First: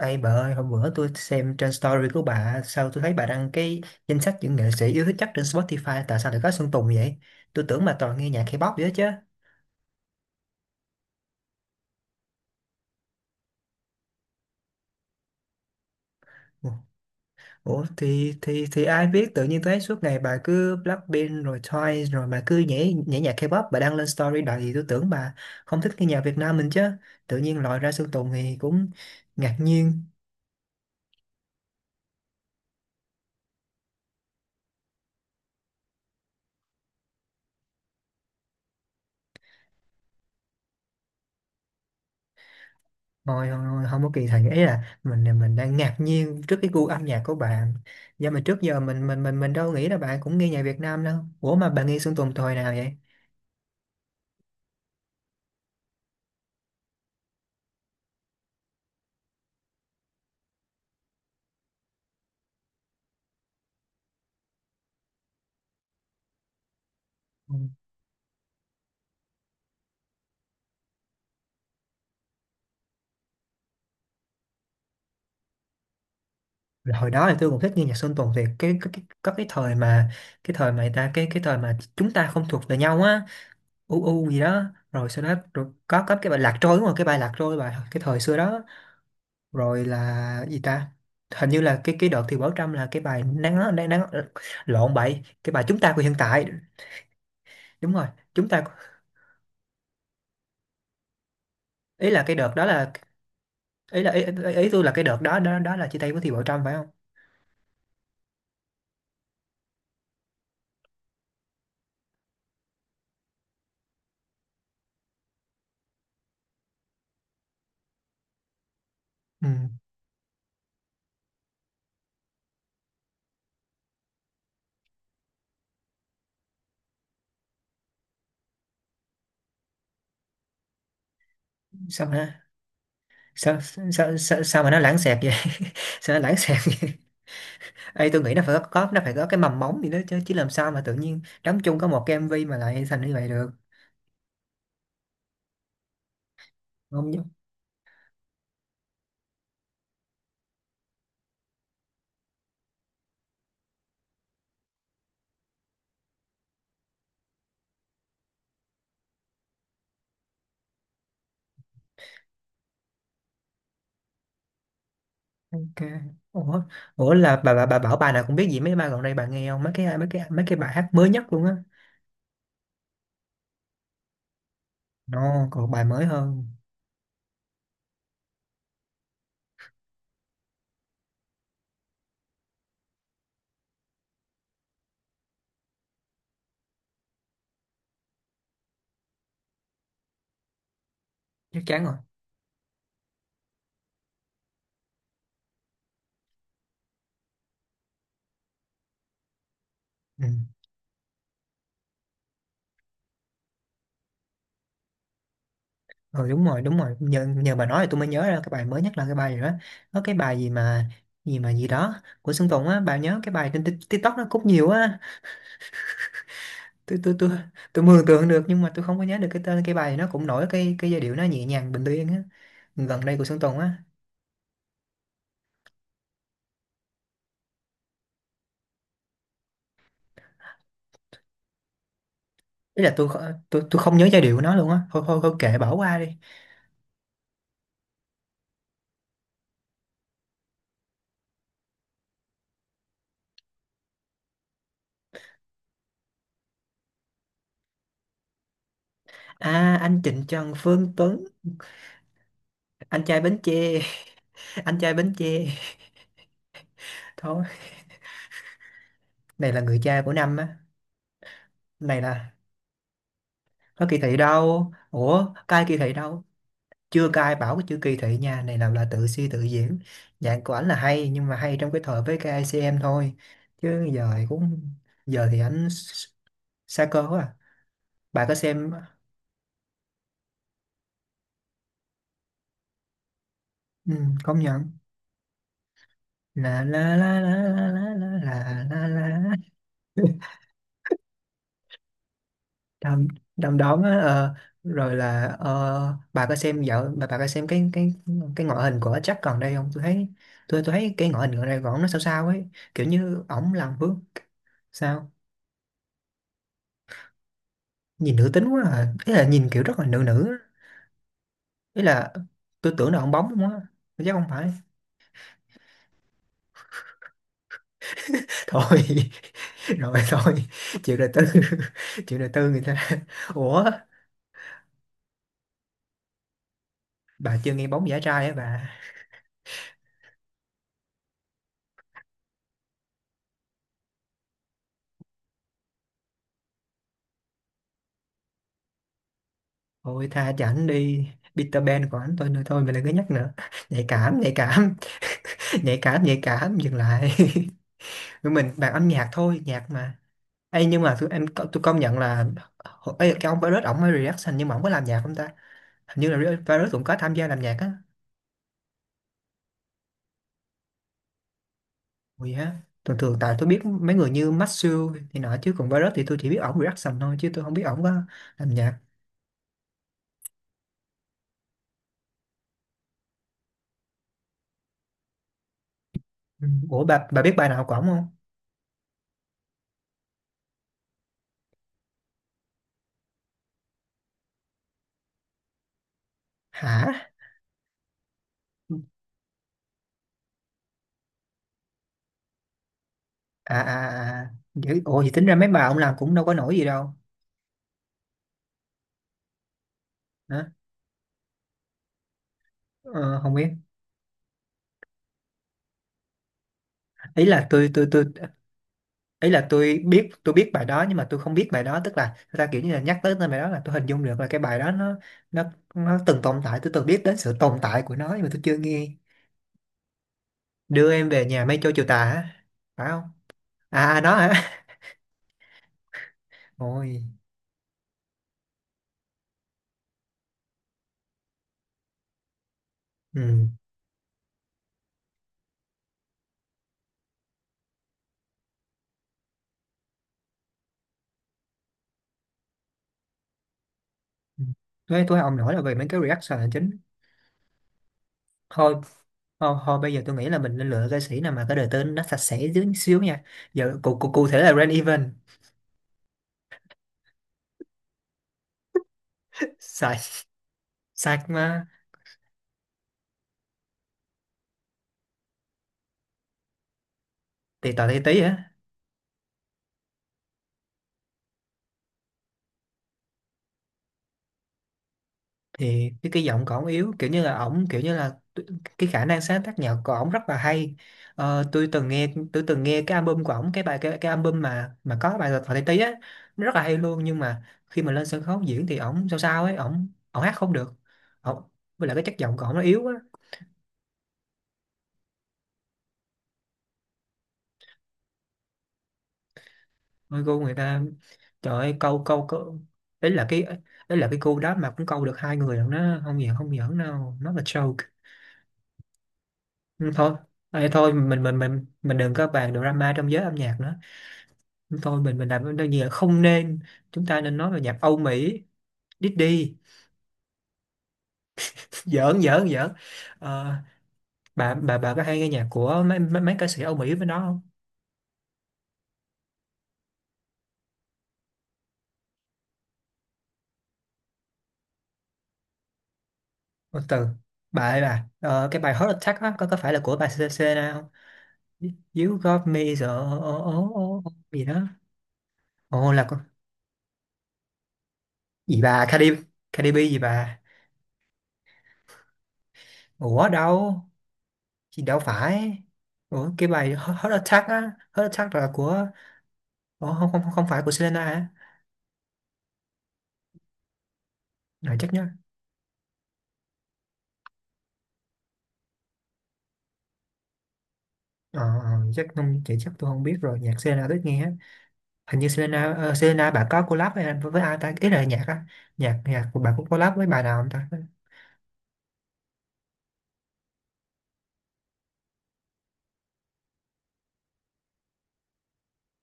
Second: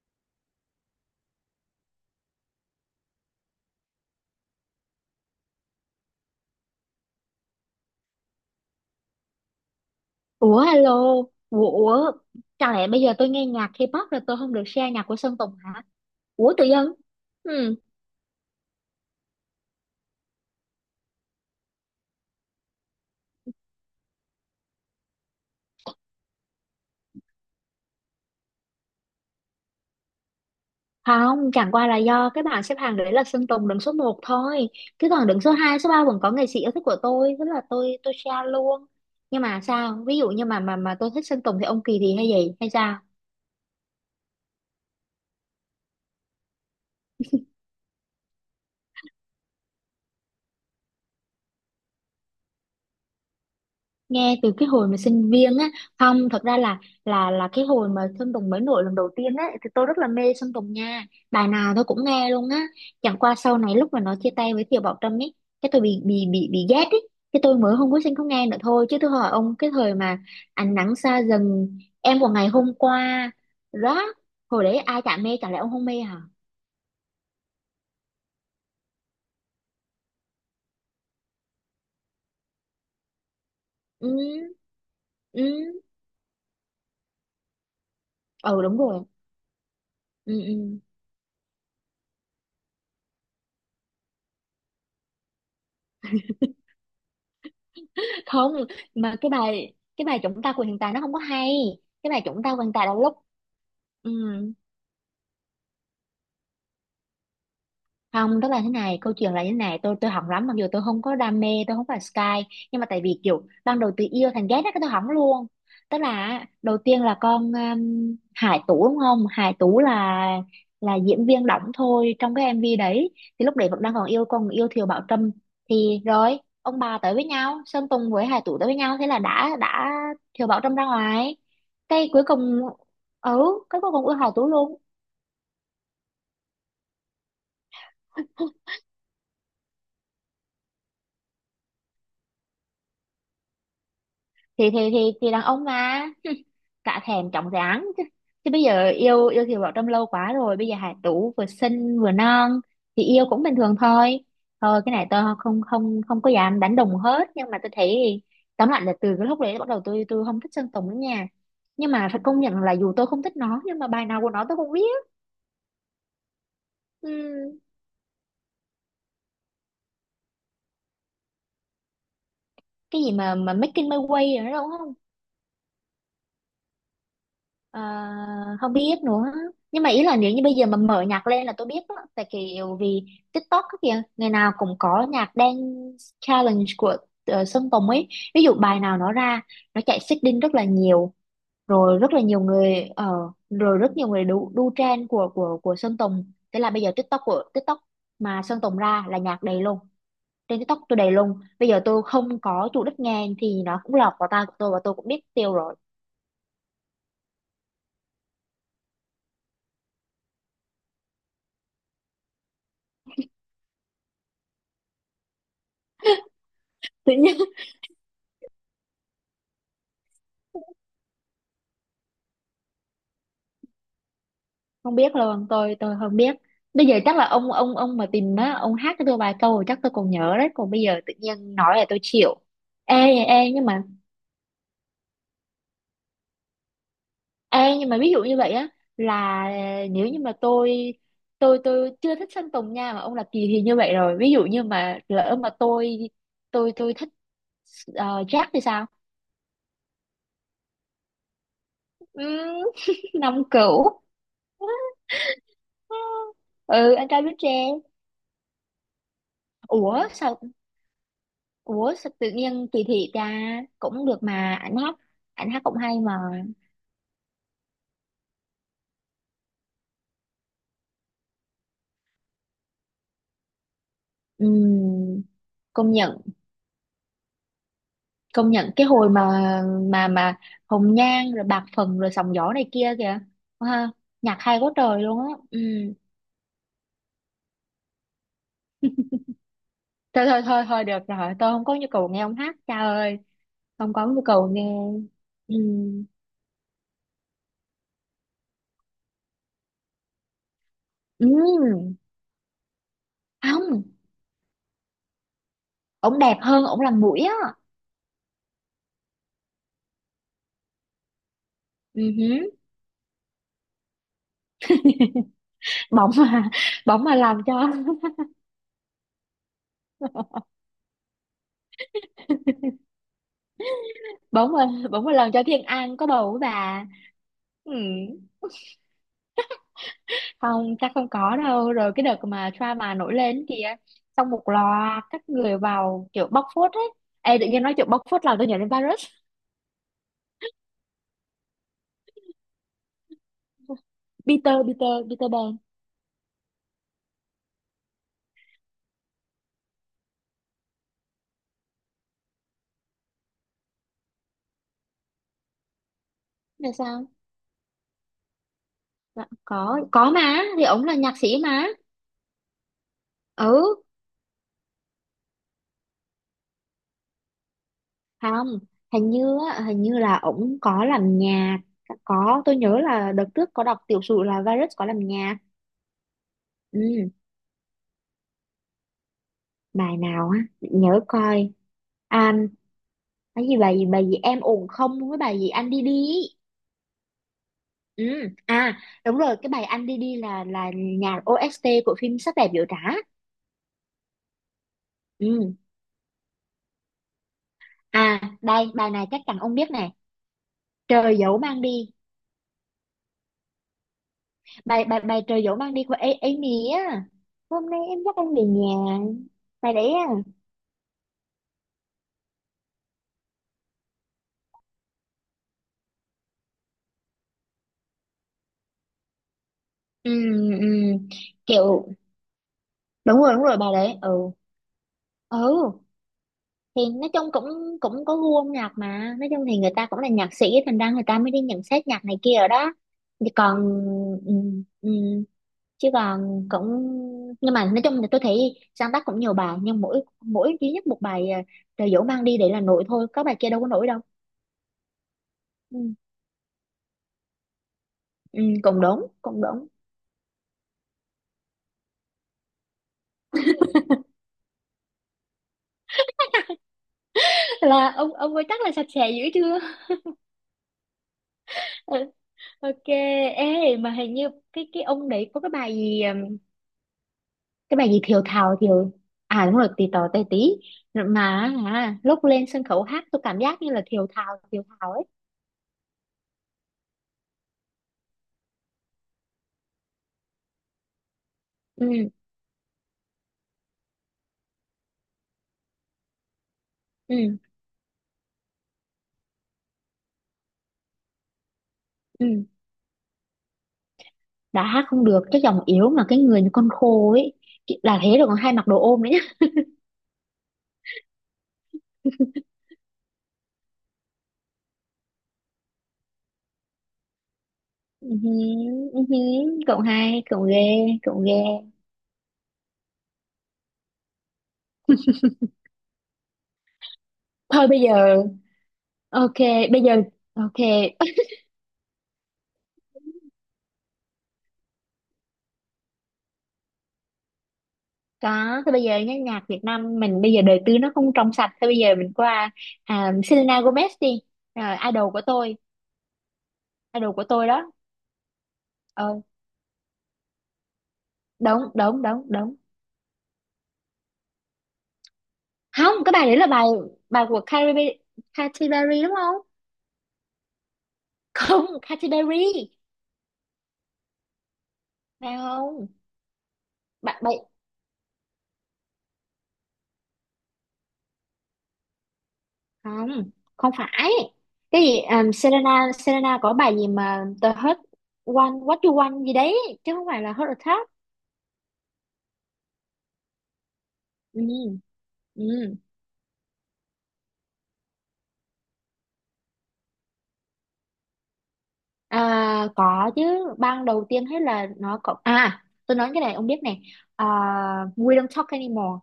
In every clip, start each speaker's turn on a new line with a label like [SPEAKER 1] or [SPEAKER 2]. [SPEAKER 1] Ê bà ơi, hôm bữa tôi xem trên story của bà, sao tôi thấy bà đăng cái danh sách những nghệ sĩ yêu thích chắc trên Spotify, tại sao lại có Sơn Tùng vậy? Tôi tưởng bà toàn nghe nhạc K-pop vậy chứ.
[SPEAKER 2] Ủa alo, ủa, ủa, chẳng lẽ bây giờ tôi nghe nhạc K-pop là tôi không được share nhạc của Sơn Tùng hả? Ủa tự
[SPEAKER 1] Ủa,
[SPEAKER 2] dưng? Ừ,
[SPEAKER 1] ủa, thì ai biết tự nhiên tôi thấy suốt ngày bà cứ Blackpink rồi Twice rồi bà cứ nhảy nhảy nhạc K-pop bà đăng lên story đầy, tôi tưởng bà không thích nghe nhạc Việt Nam mình chứ. Tự nhiên lòi ra Sơn Tùng thì cũng ngạc nhiên.
[SPEAKER 2] không, chẳng qua là do cái bảng xếp hạng đấy là Sơn Tùng đứng số một thôi. Chứ còn đứng số 2, số 3 vẫn có nghệ sĩ yêu thích của tôi, thế là tôi share luôn. Nhưng mà sao? Ví dụ như mà tôi thích Sơn Tùng thì ông Kỳ thì hay gì hay sao?
[SPEAKER 1] Thôi không, không, không có kỳ thị, ấy là mình đang ngạc nhiên trước cái gu âm nhạc của bạn, do mà trước giờ mình đâu nghĩ là bạn cũng nghe nhạc Việt Nam đâu. Ủa mà bạn nghe Sơn Tùng thời nào vậy?
[SPEAKER 2] Nghe từ cái hồi mà sinh viên á. Không, thật ra là cái hồi mà Sơn Tùng mới nổi lần đầu tiên á thì tôi rất là mê Sơn Tùng nha. Bài nào tôi cũng nghe luôn á. Chẳng qua sau này lúc mà nó chia tay với Thiều Bảo Trâm ấy, cái tôi bị ghét ấy, cái
[SPEAKER 1] Ừ.
[SPEAKER 2] tôi mới không có sinh không nghe nữa thôi. Chứ tôi hỏi ông, cái thời mà ánh nắng xa dần, em của ngày hôm qua đó, hồi đấy ai chả mê, chả lẽ ông không mê hả?
[SPEAKER 1] Là hồi đó thì tôi cũng thích nghe nhạc Sơn Tùng, thì cái có cái thời mà người ta cái thời mà chúng ta không thuộc về nhau á, u u gì
[SPEAKER 2] Ừ,
[SPEAKER 1] đó, rồi sau đó
[SPEAKER 2] ừ,
[SPEAKER 1] rồi có cái bài Lạc Trôi, đúng rồi cái bài Lạc Trôi, bài cái thời xưa
[SPEAKER 2] ừ,
[SPEAKER 1] đó,
[SPEAKER 2] đúng rồi.
[SPEAKER 1] rồi
[SPEAKER 2] Ừ,
[SPEAKER 1] là gì
[SPEAKER 2] ừ.
[SPEAKER 1] ta, hình như là cái đợt thì Bảo Trâm là cái bài nắng nắng, nắng, lộn bậy, cái bài Chúng Ta Của Hiện Tại, đúng rồi Chúng
[SPEAKER 2] Không,
[SPEAKER 1] Ta.
[SPEAKER 2] mà cái bài chúng ta của hiện tại nó không có hay.
[SPEAKER 1] Ý
[SPEAKER 2] Cái bài
[SPEAKER 1] là cái
[SPEAKER 2] chúng
[SPEAKER 1] đợt
[SPEAKER 2] ta của
[SPEAKER 1] đó
[SPEAKER 2] hiện tại
[SPEAKER 1] là,
[SPEAKER 2] là lúc...
[SPEAKER 1] ý
[SPEAKER 2] Ừ,
[SPEAKER 1] là ý tôi là cái đợt đó đó đó là chia tay với Thì Bảo Trâm phải không?
[SPEAKER 2] không, tức là thế này, câu chuyện là như thế này, tôi hỏng lắm, mặc dù tôi không có đam mê, tôi không phải Sky, nhưng mà tại vì kiểu ban đầu từ yêu thành ghét đó cái tôi hỏng luôn. Tức là á, đầu tiên là con Hải Tú đúng không?
[SPEAKER 1] Ừ.
[SPEAKER 2] Hải Tú là diễn viên đóng thôi trong cái MV đấy, thì lúc đấy vẫn đang còn yêu Thiều Bảo Trâm. Thì rồi ông bà tới với nhau, Sơn Tùng với Hải Tú tới với nhau, thế là đã Thiều Bảo Trâm ra ngoài.
[SPEAKER 1] sao
[SPEAKER 2] Cái
[SPEAKER 1] mà
[SPEAKER 2] cuối
[SPEAKER 1] nó-
[SPEAKER 2] cùng. Ừ,
[SPEAKER 1] sao,
[SPEAKER 2] cái cuối cùng yêu
[SPEAKER 1] sao,
[SPEAKER 2] Hải
[SPEAKER 1] sao,
[SPEAKER 2] Tú
[SPEAKER 1] sao mà
[SPEAKER 2] luôn.
[SPEAKER 1] nó lãng xẹt vậy? Sao nó lãng xẹt vậy? Ê, tôi nghĩ nó phải có nó phải có cái mầm móng gì đó chứ, chứ làm sao mà tự nhiên đóng chung có một cái MV mà lại thành như vậy được?
[SPEAKER 2] Thì đàn ông mà cả
[SPEAKER 1] Không nhớ.
[SPEAKER 2] thèm chóng dáng chứ chứ bây giờ yêu yêu Kiều Bảo Trâm lâu quá rồi, bây giờ Hải Tú vừa xinh vừa non thì yêu cũng bình thường thôi. Thôi, cái này tôi không không không có dám đánh đồng hết, nhưng mà tôi thấy tóm lại là từ cái lúc đấy bắt đầu tôi không thích Sơn Tùng nữa nha. Nhưng mà phải công nhận là dù tôi không thích nó nhưng mà bài nào của nó tôi cũng biết.
[SPEAKER 1] Ok. Ủa, ủa là bà
[SPEAKER 2] Ừm,
[SPEAKER 1] bà bà bảo bà nào cũng biết, gì mấy bài gần đây bà nghe không? Mấy cái mấy cái bài hát mới nhất luôn á.
[SPEAKER 2] cái gì mà Making My Way rồi đó đúng không?
[SPEAKER 1] No, còn bài mới hơn.
[SPEAKER 2] Ờ, không biết nữa. Nhưng mà ý là nếu như bây giờ mà mở nhạc lên là tôi biết á, tại kiểu vì TikTok á kìa, ngày nào cũng có nhạc dance challenge của Sơn Tùng ấy. Ví dụ bài nào nó ra, nó chạy xích đinh rất là nhiều,
[SPEAKER 1] Chắc chắn rồi.
[SPEAKER 2] rồi rất là nhiều người rồi rất nhiều người đu trend của Sơn Tùng, thế là bây giờ TikTok của TikTok mà Sơn Tùng ra là nhạc đầy luôn.
[SPEAKER 1] Ừ.
[SPEAKER 2] Trên TikTok tôi đầy luôn, bây giờ tôi không có chủ đích nghe thì nó cũng lọt vào tai của tôi và tôi cũng biết tiêu rồi.
[SPEAKER 1] Ừ, đúng rồi đúng rồi, nhờ bà nói thì tôi mới nhớ ra cái bài mới nhất là cái bài gì đó, có cái bài gì mà gì mà gì đó của Sơn Tùng á, bà nhớ cái bài trên TikTok nó cũng nhiều á, tôi tôi mường tượng được nhưng mà tôi không có nhớ được cái tên, cái bài nó cũng nổi, cái giai điệu nó nhẹ nhàng bình yên á, gần đây của Sơn Tùng á.
[SPEAKER 2] Không biết luôn, tôi không biết. Bây giờ chắc là ông mà tìm á, ông hát cho tôi vài câu rồi chắc tôi còn nhớ đấy, còn bây giờ tự nhiên nói là tôi chịu.
[SPEAKER 1] Ý là
[SPEAKER 2] ê ê
[SPEAKER 1] tôi
[SPEAKER 2] nhưng
[SPEAKER 1] tôi
[SPEAKER 2] mà
[SPEAKER 1] không nhớ giai điệu của nó luôn á, thôi thôi thôi kệ bỏ qua đi.
[SPEAKER 2] ê nhưng mà ví dụ như vậy á, là nếu như mà tôi chưa thích Sơn Tùng nha mà ông là kỳ thì như vậy rồi, ví dụ như mà lỡ mà tôi thích uh, Jack thì sao?
[SPEAKER 1] À anh Trịnh Trần Phương Tuấn,
[SPEAKER 2] Ừm.
[SPEAKER 1] anh trai Bến
[SPEAKER 2] Năm
[SPEAKER 1] Tre.
[SPEAKER 2] cửu.
[SPEAKER 1] Anh trai Bến Tre.
[SPEAKER 2] Ừ, anh trai biết
[SPEAKER 1] Thôi,
[SPEAKER 2] tre.
[SPEAKER 1] này là người cha
[SPEAKER 2] ủa
[SPEAKER 1] của năm
[SPEAKER 2] sao
[SPEAKER 1] á.
[SPEAKER 2] Ủa
[SPEAKER 1] Này
[SPEAKER 2] sao
[SPEAKER 1] là
[SPEAKER 2] tự nhiên kỳ thị ta?
[SPEAKER 1] có kỳ
[SPEAKER 2] Cũng
[SPEAKER 1] thị
[SPEAKER 2] được mà,
[SPEAKER 1] đâu,
[SPEAKER 2] ảnh hát
[SPEAKER 1] ủa
[SPEAKER 2] ảnh hát
[SPEAKER 1] cai kỳ
[SPEAKER 2] cũng
[SPEAKER 1] thị
[SPEAKER 2] hay mà.
[SPEAKER 1] đâu. Chưa cai bảo cái chữ kỳ thị nha, này làm là tự suy tự diễn. Nhạc của ảnh là hay nhưng mà hay trong cái thời với ca i KICM thôi, chứ giờ thì cũng
[SPEAKER 2] Ừm,
[SPEAKER 1] giờ thì
[SPEAKER 2] công nhận.
[SPEAKER 1] xa cơ quá à. Bà có
[SPEAKER 2] Công
[SPEAKER 1] xem
[SPEAKER 2] nhận cái hồi mà mà mà Hồng Nhan rồi Bạc Phần rồi Sóng Gió này kia kìa ha,
[SPEAKER 1] ừ,
[SPEAKER 2] nhạc
[SPEAKER 1] công
[SPEAKER 2] hay
[SPEAKER 1] nhận
[SPEAKER 2] quá trời luôn á. Ừ.
[SPEAKER 1] la la la la la la la la la la.
[SPEAKER 2] thôi thôi thôi thôi được rồi, tôi không có nhu cầu nghe ông hát, cha
[SPEAKER 1] Đom
[SPEAKER 2] ơi.
[SPEAKER 1] đom đóm
[SPEAKER 2] Không
[SPEAKER 1] á,
[SPEAKER 2] có nhu
[SPEAKER 1] ờ,
[SPEAKER 2] cầu nghe.
[SPEAKER 1] rồi là
[SPEAKER 2] Ừ.
[SPEAKER 1] ờ, bà có xem dạo bà có xem cái ngoại hình của Jack còn đây không? Tôi thấy tôi thấy cái ngoại hình gần đây của ổng nó
[SPEAKER 2] Ừ.
[SPEAKER 1] sao sao ấy, kiểu như ổng làm
[SPEAKER 2] Không,
[SPEAKER 1] vướng sao,
[SPEAKER 2] ông đẹp hơn, ông làm mũi á.
[SPEAKER 1] nhìn nữ tính quá à, ý là nhìn kiểu rất là nữ nữ á. Ý
[SPEAKER 2] Ừ
[SPEAKER 1] là
[SPEAKER 2] hứ.
[SPEAKER 1] tôi tưởng là ông bóng không á, chắc không phải.
[SPEAKER 2] Bóng mà bỗng mà làm cho
[SPEAKER 1] Thôi, rồi thôi, chuyện đời tư. Chuyện đời tư người ta. Ủa
[SPEAKER 2] bỗng một lần cho Thiên An có bầu với bà.
[SPEAKER 1] bà chưa nghe
[SPEAKER 2] Ừ.
[SPEAKER 1] bóng giả trai á bà?
[SPEAKER 2] Không, chắc không có đâu, rồi cái đợt mà drama nổi lên kìa, xong một loạt các người vào kiểu bóc phốt ấy. Ê, tự nhiên nói chuyện bóc phốt làm tôi nhớ đến virus.
[SPEAKER 1] Thôi tha cho ảnh đi, Peter Pan của ảnh thôi, nữa thôi mình đừng có nhắc nữa. Nhạy cảm nhạy
[SPEAKER 2] Peter
[SPEAKER 1] cảm.
[SPEAKER 2] Peter Peter Pan.
[SPEAKER 1] Nhạy cảm nhạy cảm, dừng lại. Tụi mình bàn âm nhạc thôi, nhạc mà. Ê nhưng mà tụi em tôi công nhận là, ê, cái ông Virus ổng mới reaction nhưng mà ổng có làm nhạc không ta? Hình như là Virus
[SPEAKER 2] Là
[SPEAKER 1] cũng có
[SPEAKER 2] sao?
[SPEAKER 1] tham gia làm nhạc á.
[SPEAKER 2] Dạ, có mà, thì ổng là nhạc sĩ mà.
[SPEAKER 1] Ui ha, thường thường tại tôi biết
[SPEAKER 2] Ừ.
[SPEAKER 1] mấy người như Maxu thì nọ chứ còn Virus thì tôi chỉ biết ổng reaction thôi chứ tôi không biết ổng có làm
[SPEAKER 2] Không,
[SPEAKER 1] nhạc.
[SPEAKER 2] hình như là ổng có làm nhạc. Có, tôi nhớ là đợt trước có đọc tiểu sử là virus có làm nhạc.
[SPEAKER 1] Ừ.
[SPEAKER 2] Ừ,
[SPEAKER 1] Ủa bà biết bài nào của ổng không?
[SPEAKER 2] bài nào á, để nhớ coi. À, cái gì, bài gì em ổn không với bài gì anh đi đi ý.
[SPEAKER 1] Hả?
[SPEAKER 2] Ừ. À, đúng rồi, cái bài anh đi đi là nhạc OST của phim Sắc đẹp biểu trá.
[SPEAKER 1] À à à. À. Dữ- ủa thì tính ra mấy
[SPEAKER 2] Ừ.
[SPEAKER 1] bài ông làm cũng đâu có nổi gì đâu.
[SPEAKER 2] À, đây bài này chắc chắn ông biết nè,
[SPEAKER 1] Hả?
[SPEAKER 2] trời dẫu mang đi.
[SPEAKER 1] Ờ, không biết.
[SPEAKER 2] Bài bài bài trời dẫu mang đi của Amy á.
[SPEAKER 1] Ý là tôi
[SPEAKER 2] Hôm nay
[SPEAKER 1] tôi
[SPEAKER 2] em
[SPEAKER 1] tôi
[SPEAKER 2] dắt anh về nhà,
[SPEAKER 1] ý là
[SPEAKER 2] bài đấy á.
[SPEAKER 1] tôi biết bài đó nhưng mà tôi không biết bài đó, tức là người ta kiểu như là nhắc tới tên bài đó là tôi hình dung được là cái bài đó nó nó từng tồn tại, tôi từng biết đến sự tồn tại của nó nhưng mà tôi chưa nghe.
[SPEAKER 2] Ừ,
[SPEAKER 1] Đưa
[SPEAKER 2] ừ.
[SPEAKER 1] em về nhà mây trôi chiều
[SPEAKER 2] Kiểu,
[SPEAKER 1] tà hả, phải không?
[SPEAKER 2] đúng rồi bài
[SPEAKER 1] À
[SPEAKER 2] đấy.
[SPEAKER 1] à, đó
[SPEAKER 2] Ừ.
[SPEAKER 1] hả.
[SPEAKER 2] Ừ, thì
[SPEAKER 1] Ôi.
[SPEAKER 2] nói chung cũng cũng có gu âm nhạc mà, nói chung thì người ta cũng là nhạc sĩ thành ra người ta mới đi nhận xét nhạc này kia ở đó. Thì
[SPEAKER 1] Ừ.
[SPEAKER 2] còn, ừ, ừ, chứ còn cũng... nhưng mà nói chung là tôi thấy sáng tác cũng nhiều bài nhưng mỗi mỗi duy nhất một bài à, Trời dỗ mang đi để là nổi thôi, có bài kia đâu có nổi đâu.
[SPEAKER 1] Tôi ông nổi là về
[SPEAKER 2] Ừ,
[SPEAKER 1] mấy cái reaction là chính.
[SPEAKER 2] ừ,
[SPEAKER 1] Thôi
[SPEAKER 2] cũng đúng cũng
[SPEAKER 1] Thôi,
[SPEAKER 2] đúng.
[SPEAKER 1] thôi bây giờ tôi nghĩ là mình nên lựa ca sĩ nào mà cái đời tên nó sạch sẽ dưới xíu nha, giờ cụ cụ cụ thể là Rain Event.
[SPEAKER 2] Là ông ấy chắc là sạch sẽ dữ chưa?
[SPEAKER 1] Sai, sai mà.
[SPEAKER 2] Ừ, ok. Ê, mà hình như cái ông đấy có cái bài gì,
[SPEAKER 1] Tì
[SPEAKER 2] cái
[SPEAKER 1] tò
[SPEAKER 2] bài
[SPEAKER 1] tí
[SPEAKER 2] gì
[SPEAKER 1] tí
[SPEAKER 2] thiều
[SPEAKER 1] á.
[SPEAKER 2] thào thiều... À, đúng rồi, tì tò tè tí mà, à, lúc lên sân khấu hát tôi cảm giác như là thiều thào ấy.
[SPEAKER 1] Thì cái giọng của ổng yếu, kiểu như là ổng kiểu như là cái khả năng sáng tác nhạc của ổng rất là hay. Ờ, tôi
[SPEAKER 2] Ừ,
[SPEAKER 1] từng nghe tôi từng nghe cái album của ổng, cái bài cái album mà có bài Thọ Tây Tý á, nó rất là hay luôn nhưng
[SPEAKER 2] ừ,
[SPEAKER 1] mà khi mà lên sân khấu diễn thì ổng sao sao ấy, ổng ổng hát không được ổng, với lại cái chất
[SPEAKER 2] ừ,
[SPEAKER 1] giọng của ổng nó yếu á.
[SPEAKER 2] đã hát không được, cái giọng yếu, mà cái người như con khô ấy, là thế rồi còn hay mặc đồ ôm nữa nhá.
[SPEAKER 1] Ôi cô người ta, trời ơi, câu câu câu Đấy là cái, đấy là cái cô đó mà cũng câu được hai người rồi, nó không giỡn không giỡn đâu, nó là joke.
[SPEAKER 2] Ừ hứ, ừ hứ, cậu
[SPEAKER 1] Ừ, thôi.
[SPEAKER 2] hai, cậu
[SPEAKER 1] Ê,
[SPEAKER 2] ghê,
[SPEAKER 1] thôi
[SPEAKER 2] cậu
[SPEAKER 1] mình
[SPEAKER 2] ghê.
[SPEAKER 1] mình mình mình đừng có bàn drama trong giới âm nhạc nữa, thôi mình làm đơn gì là không nên, chúng ta nên nói về
[SPEAKER 2] Thôi
[SPEAKER 1] nhạc
[SPEAKER 2] bây
[SPEAKER 1] Âu
[SPEAKER 2] giờ
[SPEAKER 1] Mỹ.
[SPEAKER 2] ok.
[SPEAKER 1] Diddy.
[SPEAKER 2] Bây giờ ok.
[SPEAKER 1] giỡn giỡn giỡn. Ờ, bà có hay nghe nhạc của mấy mấy, mấy ca sĩ Âu Mỹ với nó không?
[SPEAKER 2] Có, thôi bây giờ nhá, nhạc Việt Nam mình bây giờ đời tư nó không trong sạch, thôi bây giờ mình qua à, Selena Gomez đi. Rồi, idol của tôi,
[SPEAKER 1] Một từ
[SPEAKER 2] idol của tôi
[SPEAKER 1] bà
[SPEAKER 2] đó.
[SPEAKER 1] ơi bà, ờ, cái bài Heart Attack
[SPEAKER 2] Ờ,
[SPEAKER 1] á có phải là của bà CCC không?
[SPEAKER 2] đúng đúng
[SPEAKER 1] You
[SPEAKER 2] đúng
[SPEAKER 1] got
[SPEAKER 2] đúng.
[SPEAKER 1] me so, oh, oh, oh, gì đó. Ồ
[SPEAKER 2] Không,
[SPEAKER 1] là
[SPEAKER 2] cái
[SPEAKER 1] con
[SPEAKER 2] bài đấy là bài bài của Katy Perry,
[SPEAKER 1] gì,
[SPEAKER 2] Katy
[SPEAKER 1] bà
[SPEAKER 2] Perry đúng
[SPEAKER 1] Cardi,
[SPEAKER 2] không?
[SPEAKER 1] Cardi B gì bà?
[SPEAKER 2] Không, Katy Perry
[SPEAKER 1] Ủa đâu, chị đâu
[SPEAKER 2] phải
[SPEAKER 1] phải.
[SPEAKER 2] không?
[SPEAKER 1] Ủa cái bài Heart
[SPEAKER 2] Bạn bài...
[SPEAKER 1] Attack á, Heart Attack là của, ủa, không không không phải của Selena hả?
[SPEAKER 2] không, không phải.
[SPEAKER 1] Rồi
[SPEAKER 2] Cái
[SPEAKER 1] chắc
[SPEAKER 2] gì
[SPEAKER 1] nhớ.
[SPEAKER 2] Selena Selena có bài gì mà The Hurt One What You Want gì đấy chứ không phải là Heart Attack.
[SPEAKER 1] Ờ, ờ, chắc không chị, chắc tôi không biết rồi, nhạc Selena thích nghe á.
[SPEAKER 2] Ừ.
[SPEAKER 1] Hình như Selena
[SPEAKER 2] Ừ.
[SPEAKER 1] ờ, Selena bà có collab với, với ai ta, ý là nhạc á, nhạc nhạc của bà cũng collab với bài nào không ta?
[SPEAKER 2] À, có chứ. Ban đầu tiên hết là nó có à, tôi nói cái này ông biết này, à, We Don't Talk Anymore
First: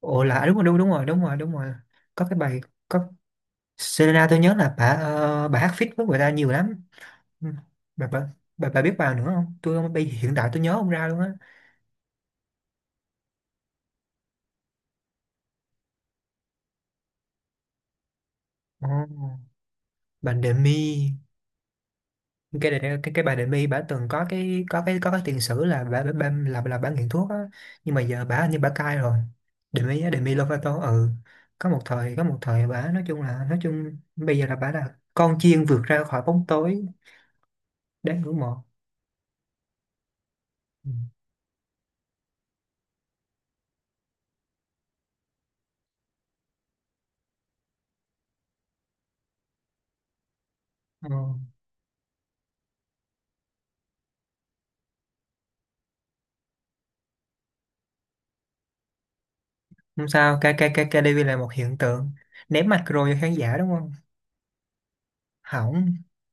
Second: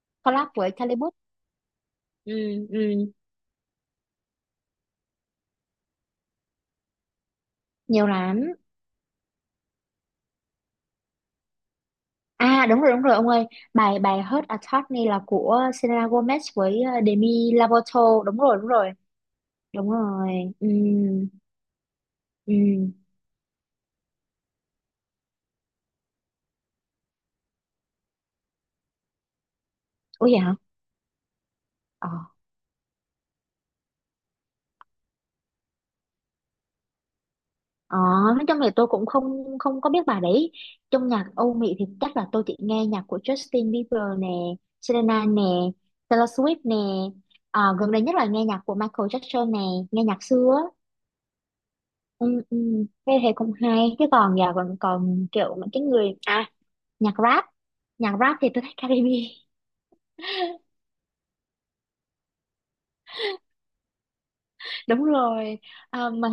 [SPEAKER 1] Ồ là à,
[SPEAKER 2] collab
[SPEAKER 1] đúng rồi,
[SPEAKER 2] với
[SPEAKER 1] đúng, đúng
[SPEAKER 2] Charlie
[SPEAKER 1] rồi
[SPEAKER 2] Puth.
[SPEAKER 1] đúng rồi đúng rồi Có
[SPEAKER 2] Ừ,
[SPEAKER 1] cái bài, có,
[SPEAKER 2] ừ.
[SPEAKER 1] Selena tôi nhớ là bà, ờ, bà hát feat với người ta nhiều lắm. Ừ. bà
[SPEAKER 2] Nhiều
[SPEAKER 1] bà
[SPEAKER 2] lắm.
[SPEAKER 1] bà biết bài nữa không? Tôi không bây hiện tại tôi nhớ không ra luôn á.
[SPEAKER 2] À, đúng rồi ông ơi, bài bài Hurt Attorney là của Selena Gomez với Demi Lovato, đúng rồi đúng
[SPEAKER 1] Ồ,
[SPEAKER 2] rồi đúng rồi.
[SPEAKER 1] bà
[SPEAKER 2] Ừ,
[SPEAKER 1] Demi,
[SPEAKER 2] ừ.
[SPEAKER 1] cái bà Đệm My bà từng có cái có cái tiền sử là bà là bà nghiện thuốc á, nhưng mà giờ bà hình như bà cai rồi. Đệm My á, Đệm
[SPEAKER 2] Ủa
[SPEAKER 1] My
[SPEAKER 2] vậy hả?
[SPEAKER 1] Lovato. Ừ,
[SPEAKER 2] Ờ,
[SPEAKER 1] có một thời bà nói chung là nói chung bây giờ là bà là con chiên vượt ra khỏi bóng tối,
[SPEAKER 2] ờ.
[SPEAKER 1] đáng ngưỡng
[SPEAKER 2] Nói
[SPEAKER 1] mộ.
[SPEAKER 2] chung là tôi cũng không không có biết bài đấy.
[SPEAKER 1] Ừ.
[SPEAKER 2] Trong nhạc Âu Mỹ thì chắc là tôi chỉ nghe nhạc của Justin Bieber nè, Selena nè, Taylor Swift nè, à, gần đây nhất là nghe nhạc của Michael Jackson nè, nghe nhạc xưa á.
[SPEAKER 1] Ờ,
[SPEAKER 2] Ừ, ừ, thế thì cũng hay chứ còn giờ, còn còn kiểu những cái người à nhạc rap nhạc rap thì tôi thích Caribe.
[SPEAKER 1] không sao KDV là một hiện tượng ném mạch rồi cho khán giả đúng không?
[SPEAKER 2] Đúng rồi.
[SPEAKER 1] Hỏng.
[SPEAKER 2] À, mà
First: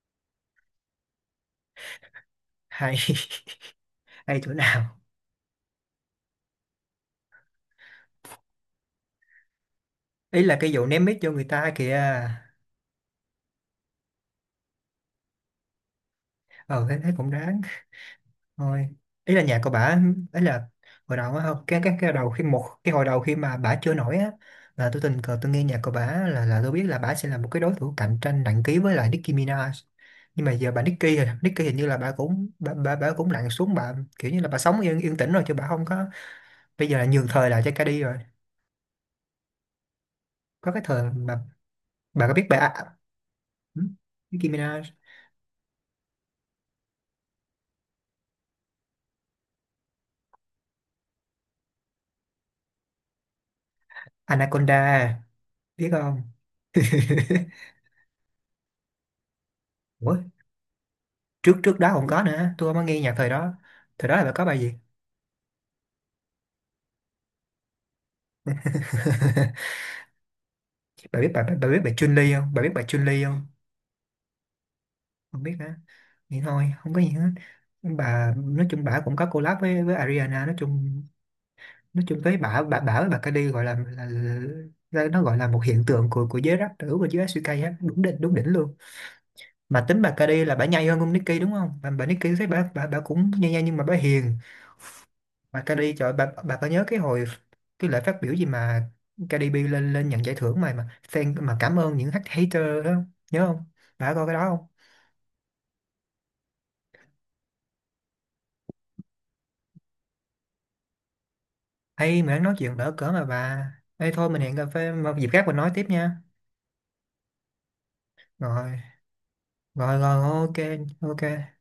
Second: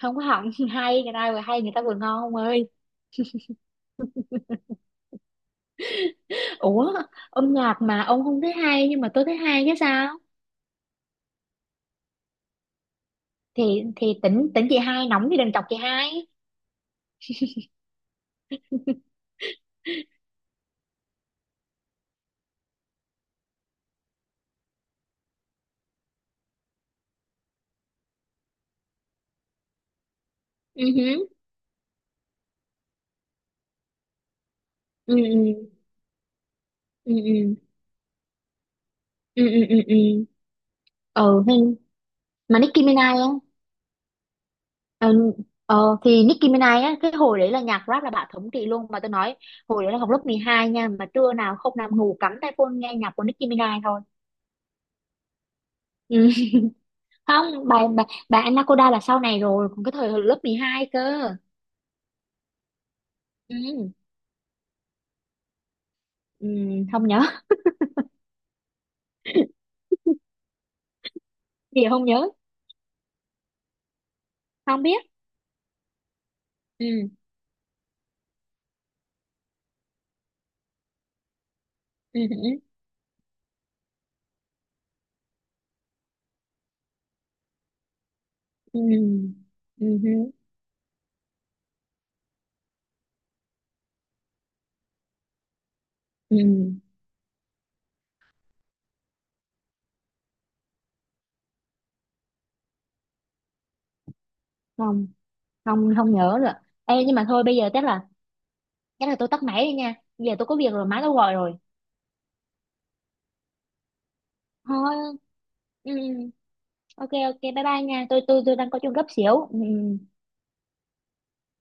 [SPEAKER 2] không có hỏng. Hay, người ta vừa hay, người ta vừa ngon ông ơi.
[SPEAKER 1] Hay. Hay chỗ nào?
[SPEAKER 2] Ủa, âm nhạc mà ông không thấy hay nhưng mà tôi thấy hay chứ sao.
[SPEAKER 1] Ý là cái vụ ném mic cho người ta kìa.
[SPEAKER 2] Thì tỉnh tỉnh chị hai nóng thì đừng chọc chị hai.
[SPEAKER 1] Ờ thế thế cũng đáng. Thôi, ý là nhà của bà ấy là hồi đầu á, không cái cái đầu khi một cái hồi đầu khi mà bà chưa nổi á, là tôi tình cờ tôi nghe nhạc của bà là tôi biết là bà sẽ là một cái đối thủ cạnh tranh nặng ký với lại Nicki Minaj, nhưng mà giờ bà
[SPEAKER 2] Ừ
[SPEAKER 1] Nicki rồi
[SPEAKER 2] hứ,
[SPEAKER 1] Nicki hình như là bà cũng bà cũng lặn xuống bà kiểu như là bà sống yên
[SPEAKER 2] ừ,
[SPEAKER 1] yên tĩnh rồi chứ bà không có, bây giờ là
[SPEAKER 2] ừ,
[SPEAKER 1] nhường thời
[SPEAKER 2] ừ,
[SPEAKER 1] lại cho Cardi rồi.
[SPEAKER 2] ừ, ừ, ừ, ừ, ừ, ừ.
[SPEAKER 1] Có cái thời mà
[SPEAKER 2] Ừ,
[SPEAKER 1] bà có biết
[SPEAKER 2] mà
[SPEAKER 1] bà,
[SPEAKER 2] Nicki Minaj á.
[SPEAKER 1] ừ? Nicki Minaj.
[SPEAKER 2] Ờ, ờ, thì Nicki Minaj á, cái hồi đấy là nhạc rap là bà thống trị luôn, mà tôi nói hồi đấy là học lớp 12 nha, mà trưa nào không nằm ngủ cắm tai phone nghe nhạc của Nicki Minaj thôi.
[SPEAKER 1] Anaconda biết không?
[SPEAKER 2] Ừ. Không, bà Anaconda là sau này rồi, còn cái thời
[SPEAKER 1] Ủa,
[SPEAKER 2] hồi lớp 12 cơ.
[SPEAKER 1] trước trước đó không có nữa, tôi không có nghe nhạc thời đó,
[SPEAKER 2] Ừ.
[SPEAKER 1] thời đó là bà có bài gì?
[SPEAKER 2] Ừ. Không nhớ.
[SPEAKER 1] Bà biết
[SPEAKER 2] Thì
[SPEAKER 1] bà
[SPEAKER 2] không
[SPEAKER 1] Chun
[SPEAKER 2] nhớ,
[SPEAKER 1] Li không? Bà biết bà Chun Li không?
[SPEAKER 2] không biết.
[SPEAKER 1] Không biết hả? Vậy thôi
[SPEAKER 2] Ừ.
[SPEAKER 1] không có gì hết. Bà nói chung bà cũng có collab với Ariana, nói chung, nói chung
[SPEAKER 2] Ừ.
[SPEAKER 1] với
[SPEAKER 2] Ừ.
[SPEAKER 1] bà với bà Cardi gọi là, là nó gọi là một hiện tượng của giới rap nữ và giới SK á, đúng đỉnh luôn.
[SPEAKER 2] Ừ.
[SPEAKER 1] Mà
[SPEAKER 2] Ừ.
[SPEAKER 1] tính bà
[SPEAKER 2] Ừ.
[SPEAKER 1] Cardi là bà nhây hơn ông Nicki đúng không, bà Nicki thấy bà cũng nhây nhây nhưng mà bà hiền. Mà Cardi trời, bà
[SPEAKER 2] Ừ.
[SPEAKER 1] bà có nhớ cái hồi cái lễ phát biểu gì mà Cardi B lên lên nhận giải thưởng mà fan mà cảm ơn những hater đó không? Nhớ không? Bà có coi cái đó không?
[SPEAKER 2] Không, không, không nhớ rồi. Ê, nhưng mà thôi bây giờ chắc là tôi tắt máy đi nha, bây giờ tôi có việc rồi, má tôi gọi rồi.
[SPEAKER 1] Ê, mình nói chuyện đỡ cỡ mà bà. Ê, thôi mình hẹn cà phê
[SPEAKER 2] Thôi,
[SPEAKER 1] một dịp khác mình nói tiếp
[SPEAKER 2] ừ,
[SPEAKER 1] nha.
[SPEAKER 2] ừ. Ok, ok, bye bye nha, tôi đang
[SPEAKER 1] Rồi,
[SPEAKER 2] có chuyện gấp xíu. Ừ,
[SPEAKER 1] rồi,
[SPEAKER 2] ừ.
[SPEAKER 1] rồi, ok, ok.